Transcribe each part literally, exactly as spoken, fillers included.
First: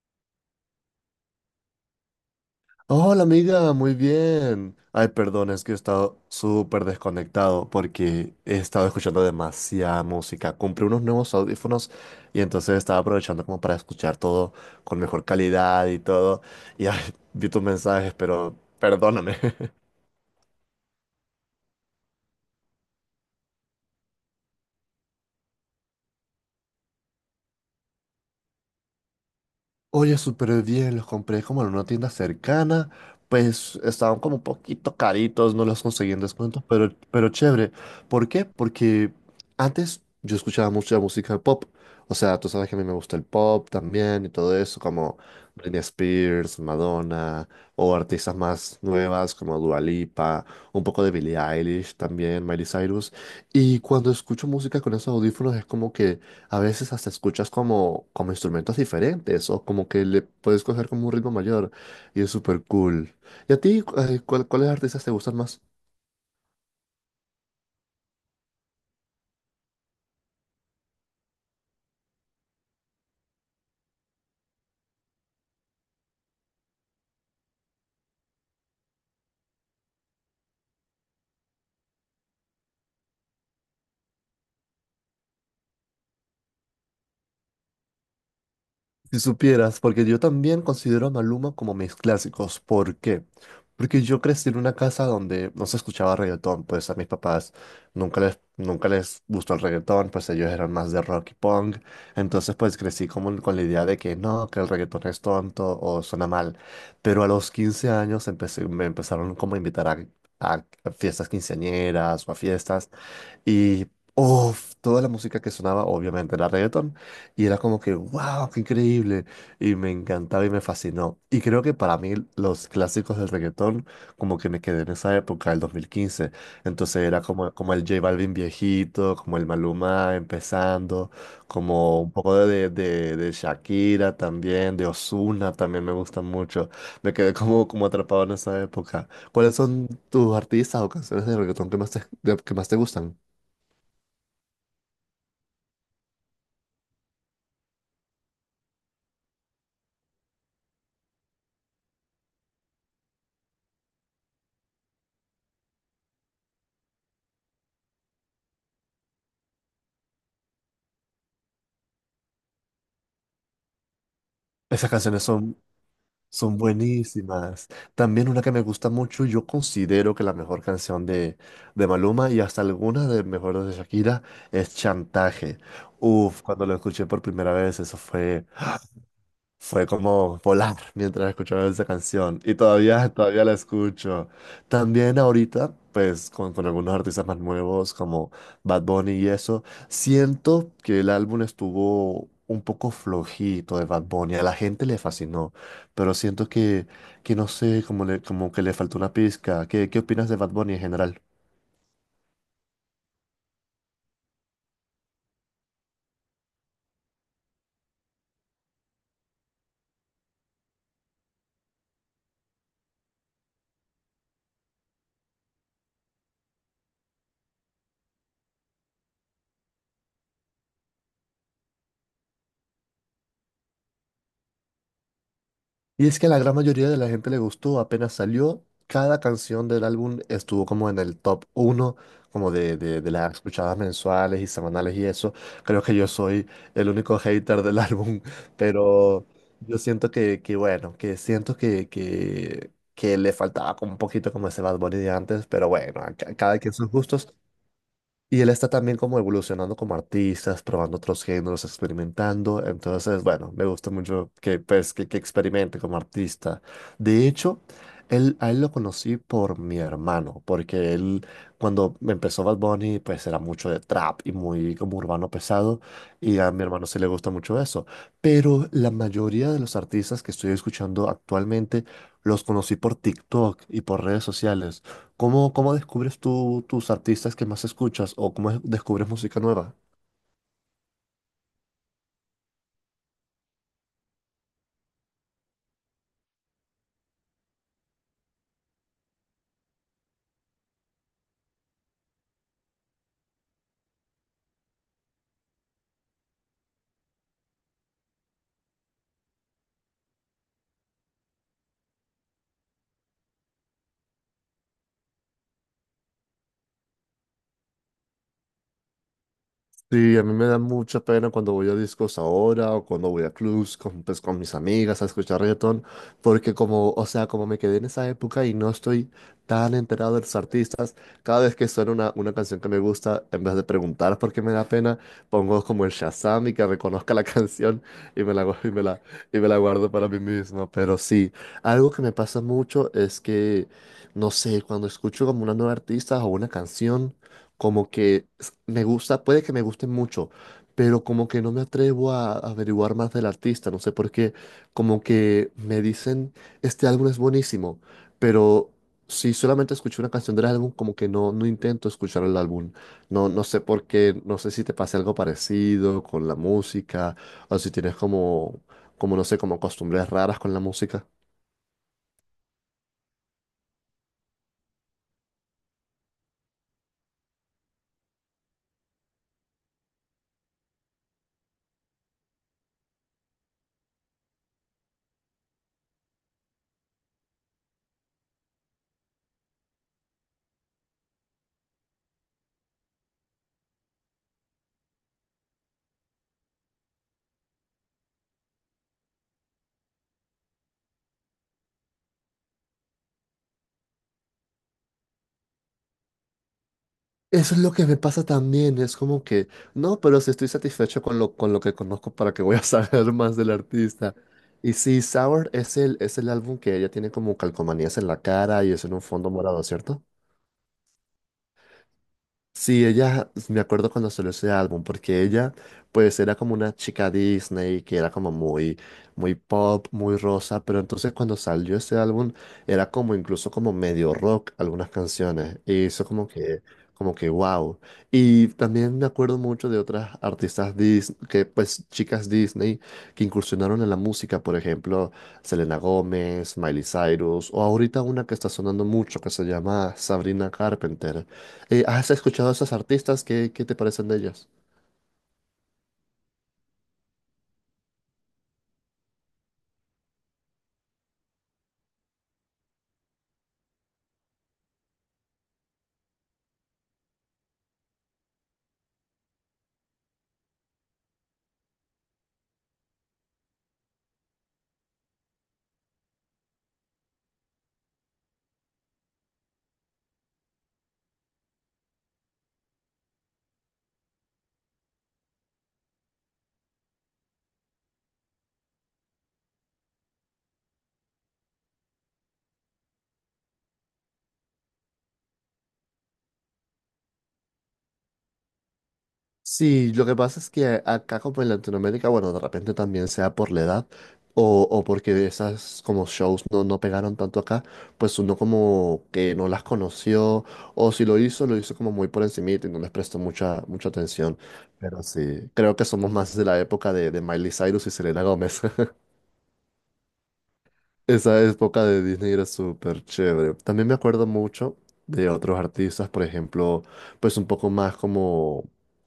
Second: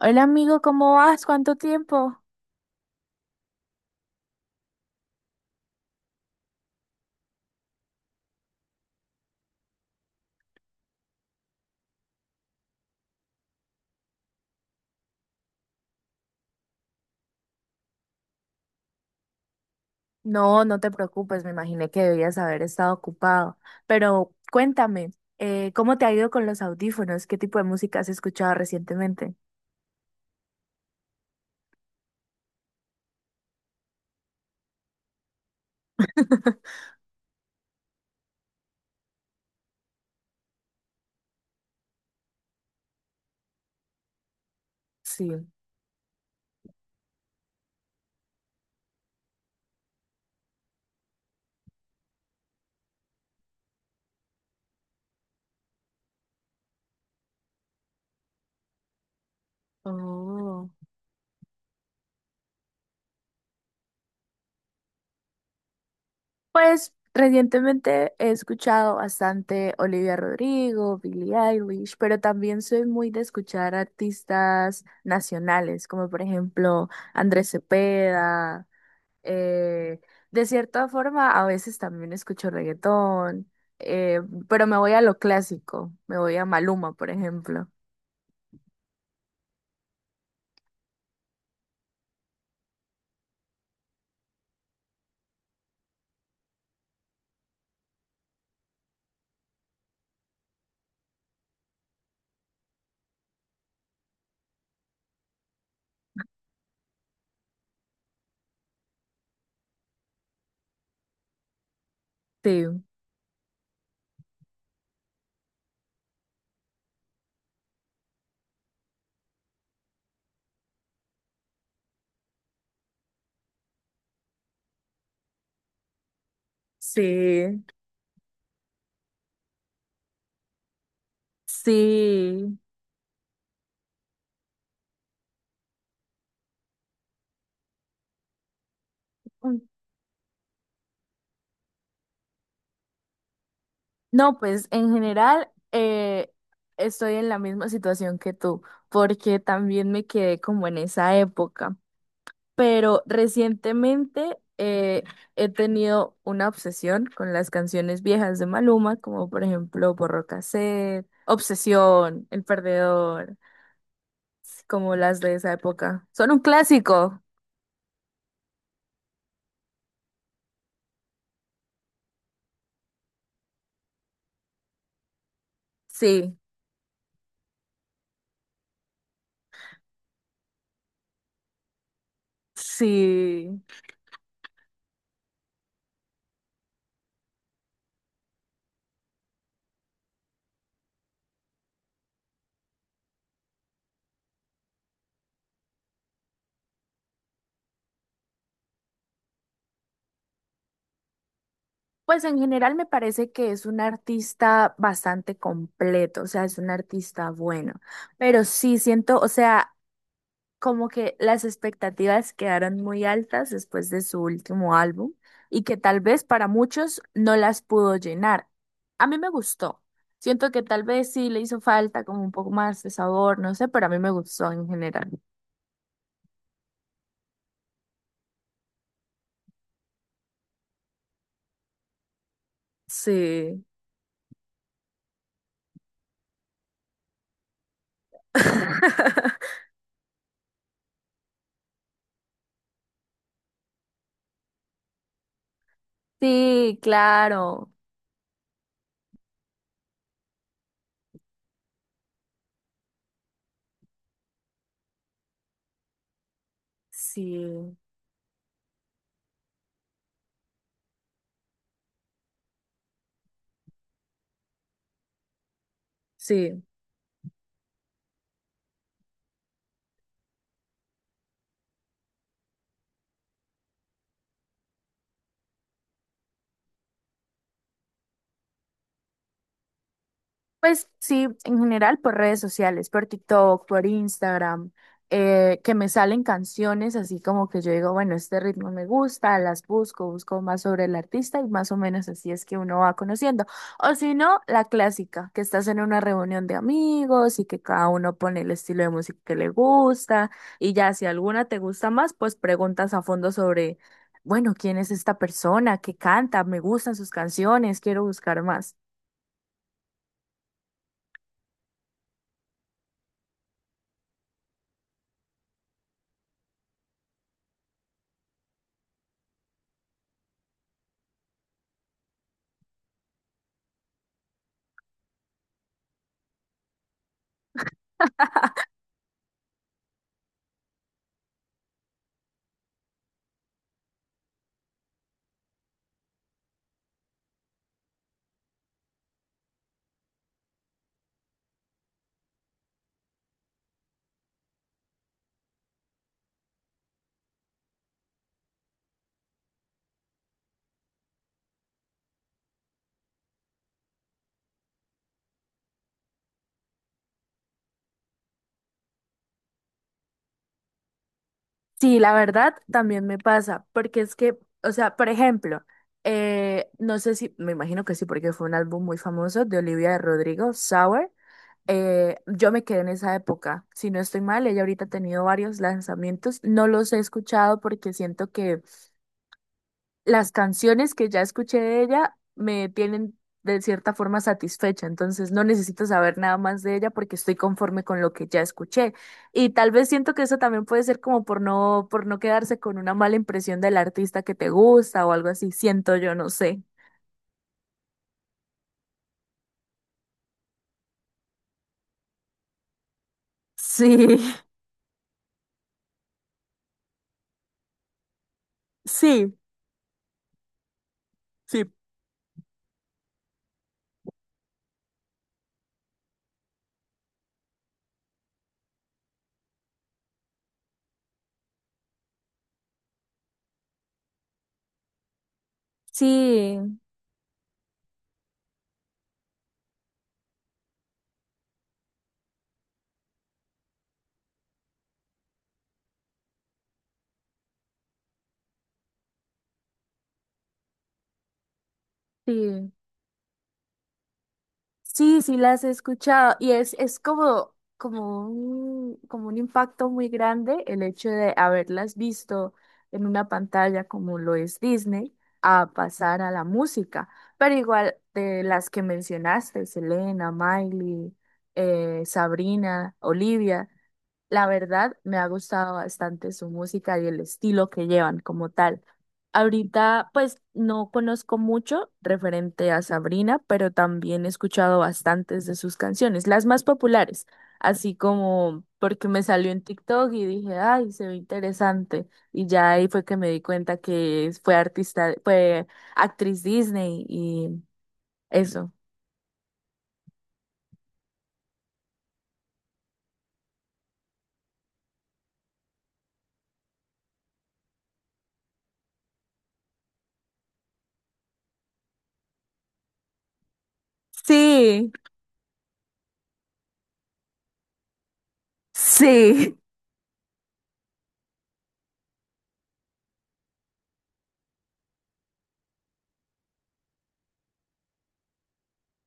Hola amigo, ¿cómo vas? ¿Cuánto tiempo? Hola amiga, muy bien. Ay, perdón, es que he estado súper desconectado porque he estado escuchando demasiada música. Compré unos nuevos audífonos y entonces estaba aprovechando como para escuchar todo con mejor calidad y todo. Y ay, vi tus mensajes, pero perdóname. No, no te preocupes, me imaginé que debías haber estado ocupado. Pero cuéntame, eh, ¿cómo te ha ido con los audífonos? ¿Qué tipo de música has escuchado recientemente? Oye, súper bien, los compré como en una tienda cercana, pues estaban como un poquito caritos, no los conseguí en descuento, pero, pero chévere. ¿Por qué? Porque antes yo escuchaba mucha música pop, o sea, tú sabes que a mí me gusta el pop también y todo eso, como Sí. Britney Spears, Madonna, o artistas más nuevas como Dua Lipa, un poco de Billie Eilish también, Miley Cyrus, y cuando escucho música con esos audífonos es como que a veces hasta escuchas como, como instrumentos diferentes o como que le puedes Oh. coger como un ritmo mayor y es súper cool. ¿Y a ti, eh, cuál- cuáles artistas te gustan más? Pues recientemente he escuchado bastante Olivia Rodrigo, Billie Eilish, pero también soy muy de escuchar artistas nacionales, como por ejemplo Andrés Cepeda. Eh, de cierta forma, a veces también escucho reggaetón, eh, pero me voy a lo clásico, me voy a Maluma, por ejemplo. Si supieras, porque yo también considero a Maluma como mis clásicos. ¿Por qué? Porque yo crecí en una casa donde no se escuchaba reggaetón, pues a mis papás nunca les, nunca les gustó el reggaetón, pues ellos eran más de rock y punk. Entonces pues crecí como con la idea de que no, que el reggaetón es tonto o suena mal. Pero a los quince años empecé, me empezaron como a invitar a, a, fiestas quinceañeras o a Sí, fiestas y. Uf, toda la música que sonaba obviamente era reggaetón. Y era como que, wow, qué increíble. Y me encantaba y me fascinó. Y creo que para mí los clásicos del reggaetón, como que me quedé en esa época, el dos mil quince. Entonces era como, sí, como el J Balvin viejito, como el Maluma empezando, como un poco sí. de, de, de Shakira también, de Ozuna también me gusta mucho. Me quedé como, como atrapado en esa época. ¿Cuáles Mm. son tus artistas o canciones de reggaetón que más te, que más te gustan? No, pues en general, eh, estoy en la misma situación que tú, porque también me quedé como en esa época. Pero recientemente, eh, he tenido una obsesión con las canciones viejas de Maluma, como por ejemplo Porro Cassette, Obsesión, El Perdedor, Esas como las canciones de esa son época. Son un Son clásico, buenísimas. También una que me gusta mucho, yo considero que la mejor canción de, de, Maluma y hasta algunas de mejores de Shakira es Chantaje. sí, Uf, cuando lo escuché por primera vez, eso fue fue como volar mientras escuchaba esa canción y todavía, todavía la sí. escucho. También ahorita, pues con, con algunos artistas más nuevos como Bad Bunny y eso, siento que el álbum estuvo un poco flojito de Bad Bunny. A la gente le fascinó, pero siento que, que no sé, como, le, como que le faltó una pizca. ¿Qué, qué opinas de Bad Bunny en general? Pues en general me parece que es un artista bastante completo, o sea, es un artista bueno, pero sí siento, o sea, como que las expectativas quedaron muy altas después de su último álbum y que tal vez para muchos no las pudo llenar. A mí me gustó. Siento que tal vez sí le hizo falta como un poco más de sabor, no sé, pero a mí me gustó en general. Y es que a la gran mayoría de la gente le gustó, apenas salió, cada canción del álbum estuvo como en el top uno como de, de, de las Sí. escuchadas mensuales y semanales y eso. Creo que yo soy el único hater del álbum, pero yo siento que, que bueno, que siento que, que, que le faltaba como un poquito como ese Bad Bunny de antes, pero bueno, a ca- cada quien Sí, sus gustos. claro. Y él está también como evolucionando como artista, probando otros géneros, experimentando. Entonces, bueno, me gusta mucho que, pues, que, que experimente como artista. De hecho, Sí, él, a él lo conocí por mi hermano, porque él, cuando empezó Bad Bunny, pues era mucho de trap y muy como urbano pesado. Y a sí. mi hermano sí le gusta mucho eso. Pero la mayoría de los artistas que estoy escuchando actualmente los conocí por TikTok y por redes sociales. ¿Cómo, cómo descubres tú tus artistas que más escuchas o cómo es- descubres música nueva? Pues sí, en general por redes sociales, por TikTok, por Instagram, eh, que me salen canciones así como que yo digo, bueno, este ritmo me gusta, las busco, busco más sobre el artista y más o menos así es que uno va conociendo. O si no, la clásica, que estás en una reunión de amigos y que cada uno pone el estilo de música que le gusta y ya si alguna te gusta más, pues preguntas a fondo sobre, bueno, ¿quién es esta persona? ¿Qué canta? ¿Me gustan sus canciones? Quiero buscar más. Sí, a mí me da mucha pena cuando voy a discos ahora o cuando voy a clubs con, pues, con, mis amigas a escuchar reggaetón, porque como, o sea, como me quedé en esa época y no estoy tan enterado de los artistas, cada vez que suena una, una canción que me gusta, en vez de preguntar por qué me da pena, pongo como el Shazam y que reconozca la canción y me la, gu- y me la, y me la guardo para mí mismo. Pero sí, algo que me pasa mucho es que, no sé, cuando escucho como una nueva artista o una canción, como que me gusta, puede que me guste mucho, pero como que no me atrevo a, a averiguar más del artista, no sé por qué, como que me dicen, este álbum es buenísimo, pero si solamente escuché una canción del álbum, como que no, no intento escuchar el álbum, no, no sé por qué, no sé si te pasa algo parecido con la música, o si tienes como, como no sé, como costumbres raras con la música. Sí, la verdad también me pasa, porque es que, o sea, por ejemplo, eh, no sé si, me imagino que sí, porque fue un álbum muy famoso de Olivia de Rodrigo, Sour. Eh, yo me quedé en esa época, si no estoy mal, ella ahorita ha tenido varios lanzamientos, no los he escuchado porque siento que las canciones que ya escuché de ella me tienen de cierta forma satisfecha, entonces no necesito saber nada más de ella porque estoy conforme con lo que ya escuché. Y tal vez siento que eso también puede ser como por no, por no, quedarse con una mala impresión del artista que te gusta o algo así, siento yo, no sé. Eso es lo que me pasa también, es como que, no, pero si estoy satisfecho con lo, con lo, que conozco, ¿para que voy a saber más del artista? Sí, Y sí, Sour es el, es el álbum que ella tiene como calcomanías en la cara y es en un fondo sí, morado, ¿cierto? sí, Sí, ella, me acuerdo cuando salió ese álbum, porque ella, pues, era como una chica Disney, que era como muy, muy pop, muy rosa, pero entonces cuando salió ese álbum, era como incluso como medio rock algunas canciones, y eso como sí, que, como que wow. Y también me acuerdo mucho de otras artistas Disney, que pues, chicas Disney, que incursionaron en la música, por ejemplo, Selena Gómez, Miley Cyrus, o ahorita una que está sonando mucho, que se llama Sabrina Carpenter. Eh, ¿has escuchado a sí. esas artistas? ¿Qué, qué te parecen de ellas? Sí, sí las he escuchado y es, es como, como un, como un impacto muy grande el hecho de haberlas visto en una pantalla como lo es Disney a pasar a la música. Pero igual de las que mencionaste, Selena, Miley, eh, Sabrina, Olivia. La verdad, me ha gustado bastante su música y el estilo que llevan como tal. Ahorita, pues, no conozco mucho referente a Sabrina, pero también he escuchado bastantes de sus canciones, las más populares, así como porque me salió en TikTok y dije, ay, se ve interesante. Y ya ahí fue que me di cuenta que fue artista, fue actriz Disney y eso. Sí, lo que pasa es que acá como en Latinoamérica, bueno, de repente también sea por la edad o, o, porque esas como shows no, no pegaron tanto acá, pues uno como que no las conoció o si lo hizo, lo hizo como muy por encimita y no les prestó mucha, mucha atención. Sí, Pero sí, creo que somos más de la época de, de Miley Cyrus y Selena Gómez. sí. Esa época de Disney era súper chévere. También me acuerdo mucho de otros artistas, por ejemplo, pues un poco más como,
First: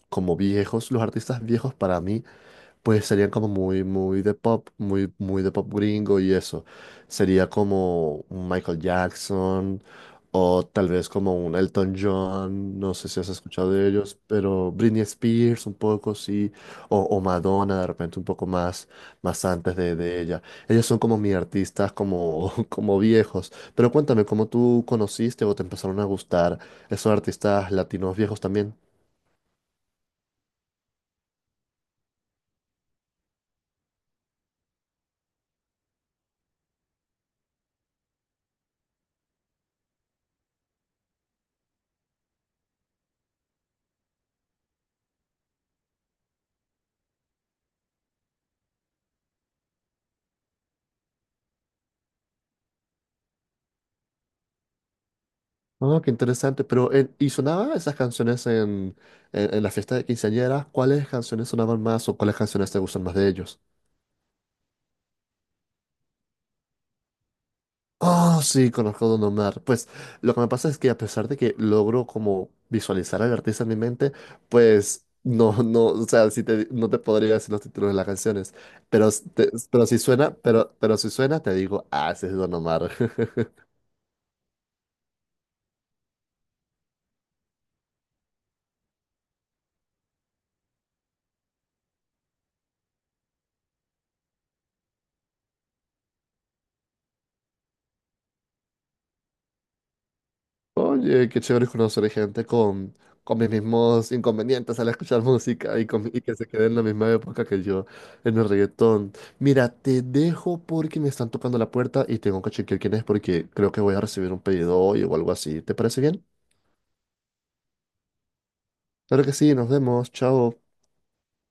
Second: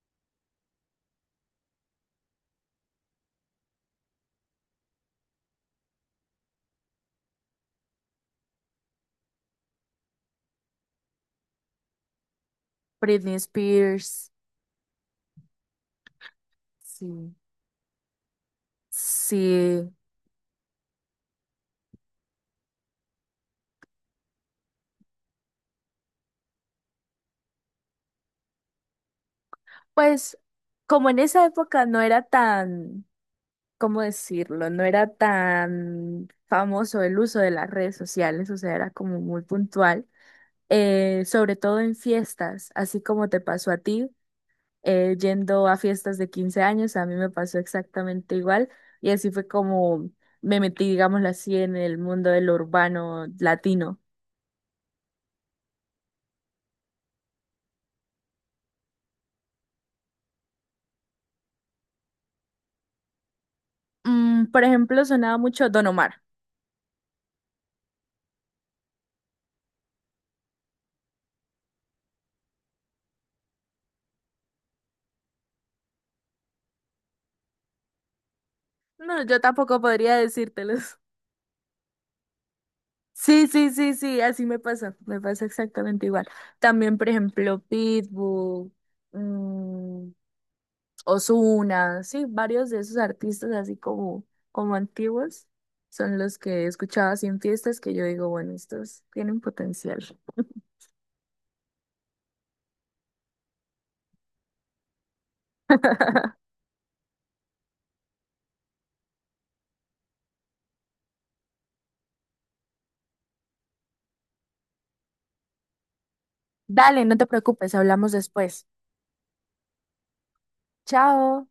como viejos. Los artistas viejos para mí, pues serían como muy, muy de pop, muy, muy de pop gringo y eso. Sería como un Michael Jackson o tal vez como un Elton John, no sé si has Britney escuchado de ellos, Spears, pero Britney Spears un poco, sí, o, o, sí, Madonna de repente un poco más, más antes sí. de de ella. Ellos son como mis artistas, como, como viejos. Pero cuéntame, ¿cómo tú conociste o te empezaron a gustar esos artistas latinos viejos también? Pues como en esa época no era tan, ¿cómo decirlo? No era tan famoso el uso de las redes sociales, o sea, era como muy puntual, eh, sobre todo en fiestas, así como te pasó a ti, eh, yendo a fiestas de quince años, a mí me pasó exactamente igual y así fue como me metí, digámoslo así, en el mundo del urbano latino. Ah, qué interesante. Pero, eh, ¿y sonaban esas canciones en, en, en la fiesta de quinceañera? ¿Cuáles canciones sonaban más o cuáles canciones te gustan más de ellos? Mm, por ejemplo, sonaba mucho Don Omar. Oh, sí, conozco a Don Omar. Pues lo que me pasa es que a pesar de que logro como visualizar al artista en mi mente, pues no, no, o sea, si te, no te podría decir los títulos de las canciones, pero, No, s- yo te- tampoco pero si podría suena, pero, decírtelo. pero si suena, te digo, ah, ese es Don Omar. Sí, sí, sí, sí, así me pasa, me pasa exactamente igual. También, por ejemplo, Pitbull, mm, Ozuna, sí, varios de esos artistas así como, como antiguos son los que escuchaba así en fiestas que yo digo, bueno, estos tienen potencial. Oye, qué chévere es conocer gente con, con, mis mismos inconvenientes al escuchar música y, con- y que se quede en la misma época que yo en el reggaetón. Mira, te dejo porque me están tocando la puerta y tengo que chequear quién es porque creo que voy a recibir un pedido hoy o algo así. ¿Te parece bien? Dale, no te preocupes, hablamos después. Claro que sí, nos vemos, chao. Chao.